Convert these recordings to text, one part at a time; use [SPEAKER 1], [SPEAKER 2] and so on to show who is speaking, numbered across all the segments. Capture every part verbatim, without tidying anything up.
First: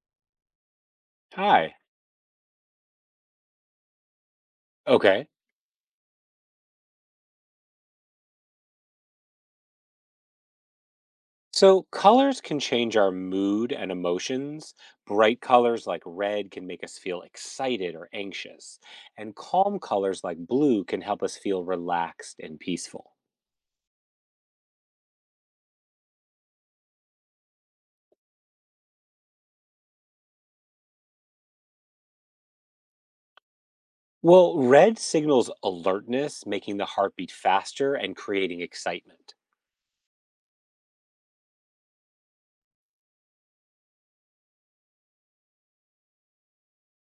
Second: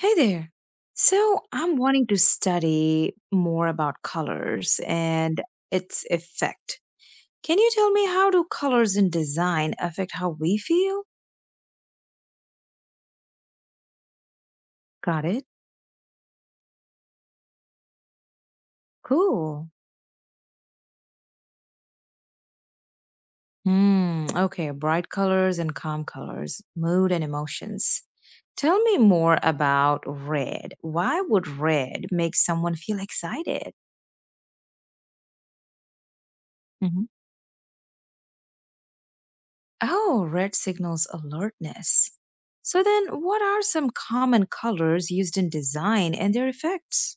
[SPEAKER 1] Hey there. So
[SPEAKER 2] Hi.
[SPEAKER 1] I'm wanting to study more about colors
[SPEAKER 2] Okay.
[SPEAKER 1] and its effect. Can you tell me how do colors in design affect how we feel?
[SPEAKER 2] So colors can change our mood and emotions.
[SPEAKER 1] Got
[SPEAKER 2] Bright
[SPEAKER 1] it.
[SPEAKER 2] colors like red can make us feel excited or anxious, and
[SPEAKER 1] Cool.
[SPEAKER 2] calm colors like blue can help us feel relaxed and peaceful.
[SPEAKER 1] Hmm. Okay. Bright colors and calm colors, mood and emotions. Tell me more about red. Why would red make someone feel excited?
[SPEAKER 2] Well, red signals alertness, making the heartbeat faster and creating excitement.
[SPEAKER 1] Oh, red signals alertness. So then, what are some common colors used in design and their effects?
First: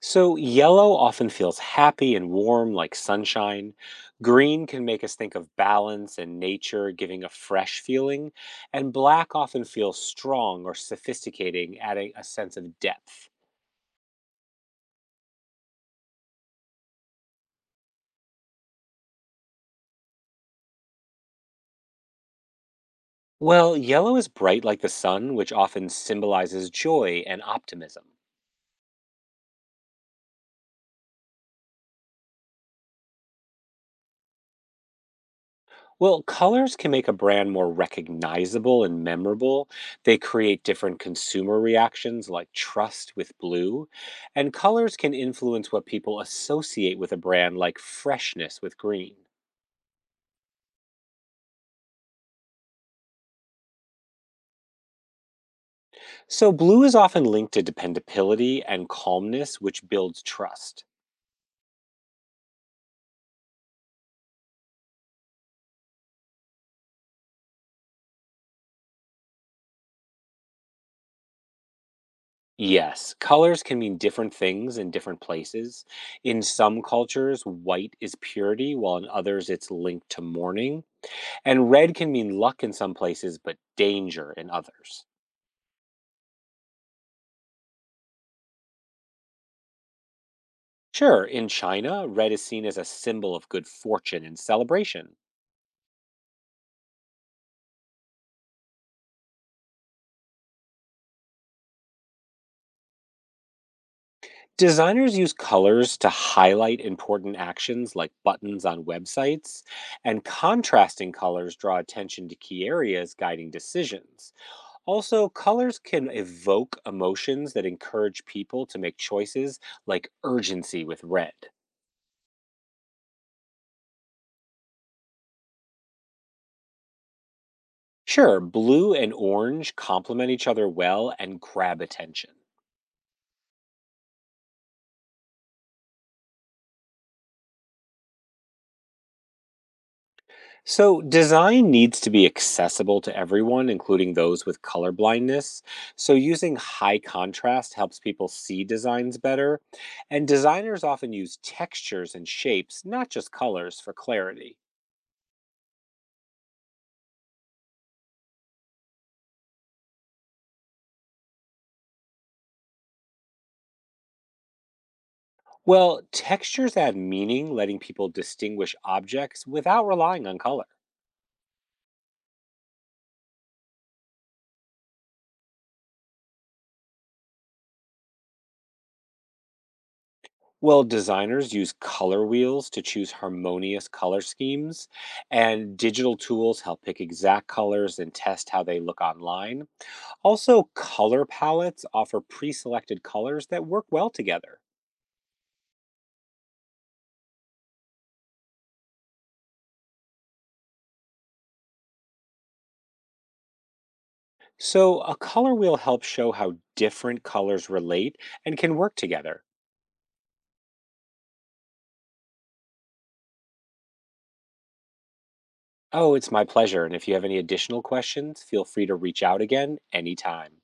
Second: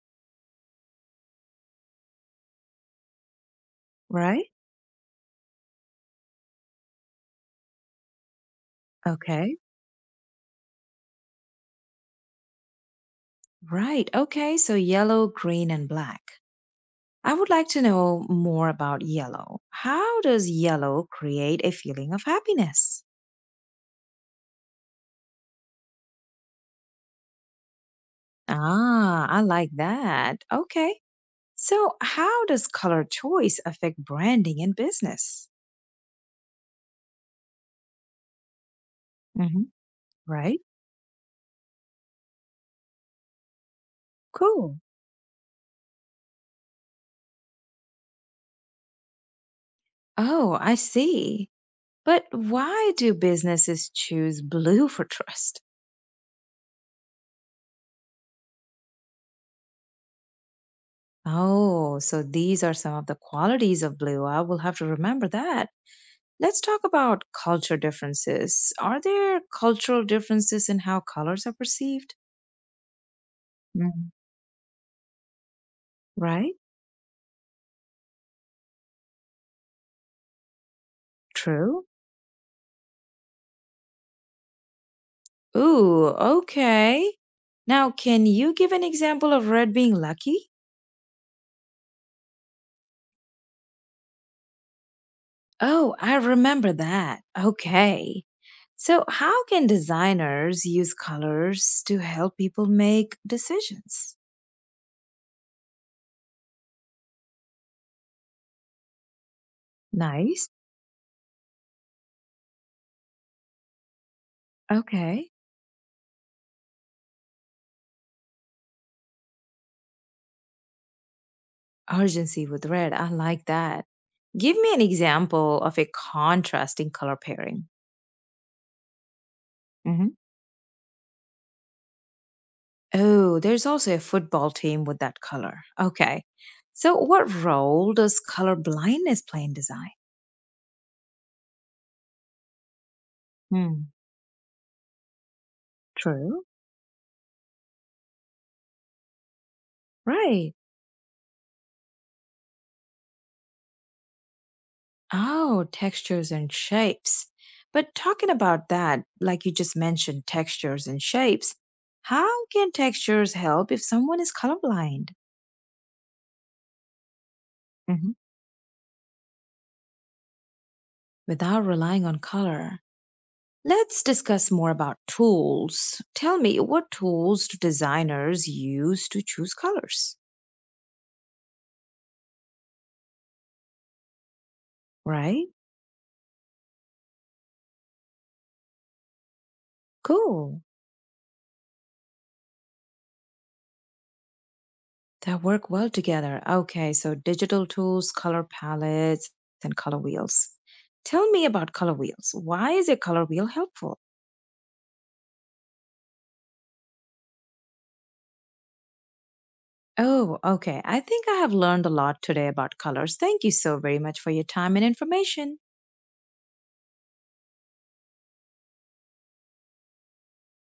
[SPEAKER 2] So, yellow often feels happy and warm like sunshine.
[SPEAKER 1] Right?
[SPEAKER 2] Green can make us think of balance and nature, giving a fresh feeling. And black
[SPEAKER 1] Okay.
[SPEAKER 2] often feels strong or sophisticating, adding a sense of depth.
[SPEAKER 1] Right. Okay. So yellow, green, and black. I would like to know more about yellow. How does yellow create a feeling of happiness?
[SPEAKER 2] Well, yellow is bright like the sun, which often symbolizes joy and optimism.
[SPEAKER 1] Ah, I like that. Okay. So, how does color choice affect branding and business?
[SPEAKER 2] Well, colors can make a brand more recognizable and
[SPEAKER 1] Hmm.
[SPEAKER 2] memorable. They
[SPEAKER 1] Right?
[SPEAKER 2] create different consumer reactions like trust with blue. And
[SPEAKER 1] Cool.
[SPEAKER 2] colors can influence what people associate with a brand like freshness with green.
[SPEAKER 1] Oh, I see. But why do businesses choose blue for trust?
[SPEAKER 2] So, blue is often linked to dependability and calmness, which builds trust.
[SPEAKER 1] Oh, so these are some of the qualities of blue. I will have to remember that. Let's talk about culture differences. Are there cultural differences in how colors are perceived?
[SPEAKER 2] Yes, colors can mean
[SPEAKER 1] Mm.
[SPEAKER 2] different things in different places. In
[SPEAKER 1] Right?
[SPEAKER 2] some cultures, white is purity, while in others, it's linked to mourning. And
[SPEAKER 1] True.
[SPEAKER 2] red can mean luck in some places, but danger in others.
[SPEAKER 1] Ooh, okay. Now, can you give an example of red being lucky?
[SPEAKER 2] Sure, in China, red is seen as a symbol of good fortune and celebration.
[SPEAKER 1] Oh, I remember that. Okay. So, how can designers use colors to help people make decisions?
[SPEAKER 2] Designers use colors to highlight important actions like buttons on websites, and
[SPEAKER 1] Nice.
[SPEAKER 2] contrasting colors draw attention to key areas guiding decisions. Also,
[SPEAKER 1] Okay.
[SPEAKER 2] colors can evoke emotions that encourage people to make choices like urgency with red.
[SPEAKER 1] Urgency with red. I like that. Give me an example of a contrasting color pairing.
[SPEAKER 2] Sure, blue and orange
[SPEAKER 1] Hmm.
[SPEAKER 2] complement each other well and grab attention.
[SPEAKER 1] Oh, there's also a football team with that color. Okay. So, what role does color blindness play in design?
[SPEAKER 2] So, design needs to be accessible to everyone,
[SPEAKER 1] Hmm.
[SPEAKER 2] including those with color blindness. So,
[SPEAKER 1] True.
[SPEAKER 2] using high contrast helps people see designs better. And
[SPEAKER 1] Right.
[SPEAKER 2] designers often use textures and shapes, not just colors, for clarity.
[SPEAKER 1] Oh, textures and shapes. But talking about that, like you just mentioned, textures and shapes, how can textures help if someone is colorblind?
[SPEAKER 2] Well, textures add meaning, letting people
[SPEAKER 1] Hmm.
[SPEAKER 2] distinguish objects without relying on color.
[SPEAKER 1] Without relying on color, let's discuss more about tools. Tell me, what tools do designers use to choose colors?
[SPEAKER 2] Well, designers use color wheels to choose harmonious color schemes,
[SPEAKER 1] Right?
[SPEAKER 2] and digital tools help pick exact colors and test how they look online.
[SPEAKER 1] Cool.
[SPEAKER 2] Also, color palettes offer pre-selected colors that work well together.
[SPEAKER 1] That work well together. Okay, so digital tools, color palettes, and color wheels. Tell me about color wheels. Why is a color wheel helpful?
[SPEAKER 2] So, a color wheel helps show how different colors relate and can work together.
[SPEAKER 1] Oh, okay. I think I have learned a lot today about colors. Thank you so very much for your time and information.
[SPEAKER 2] Oh, it's my pleasure. And if you have any additional questions, feel free to reach out again anytime.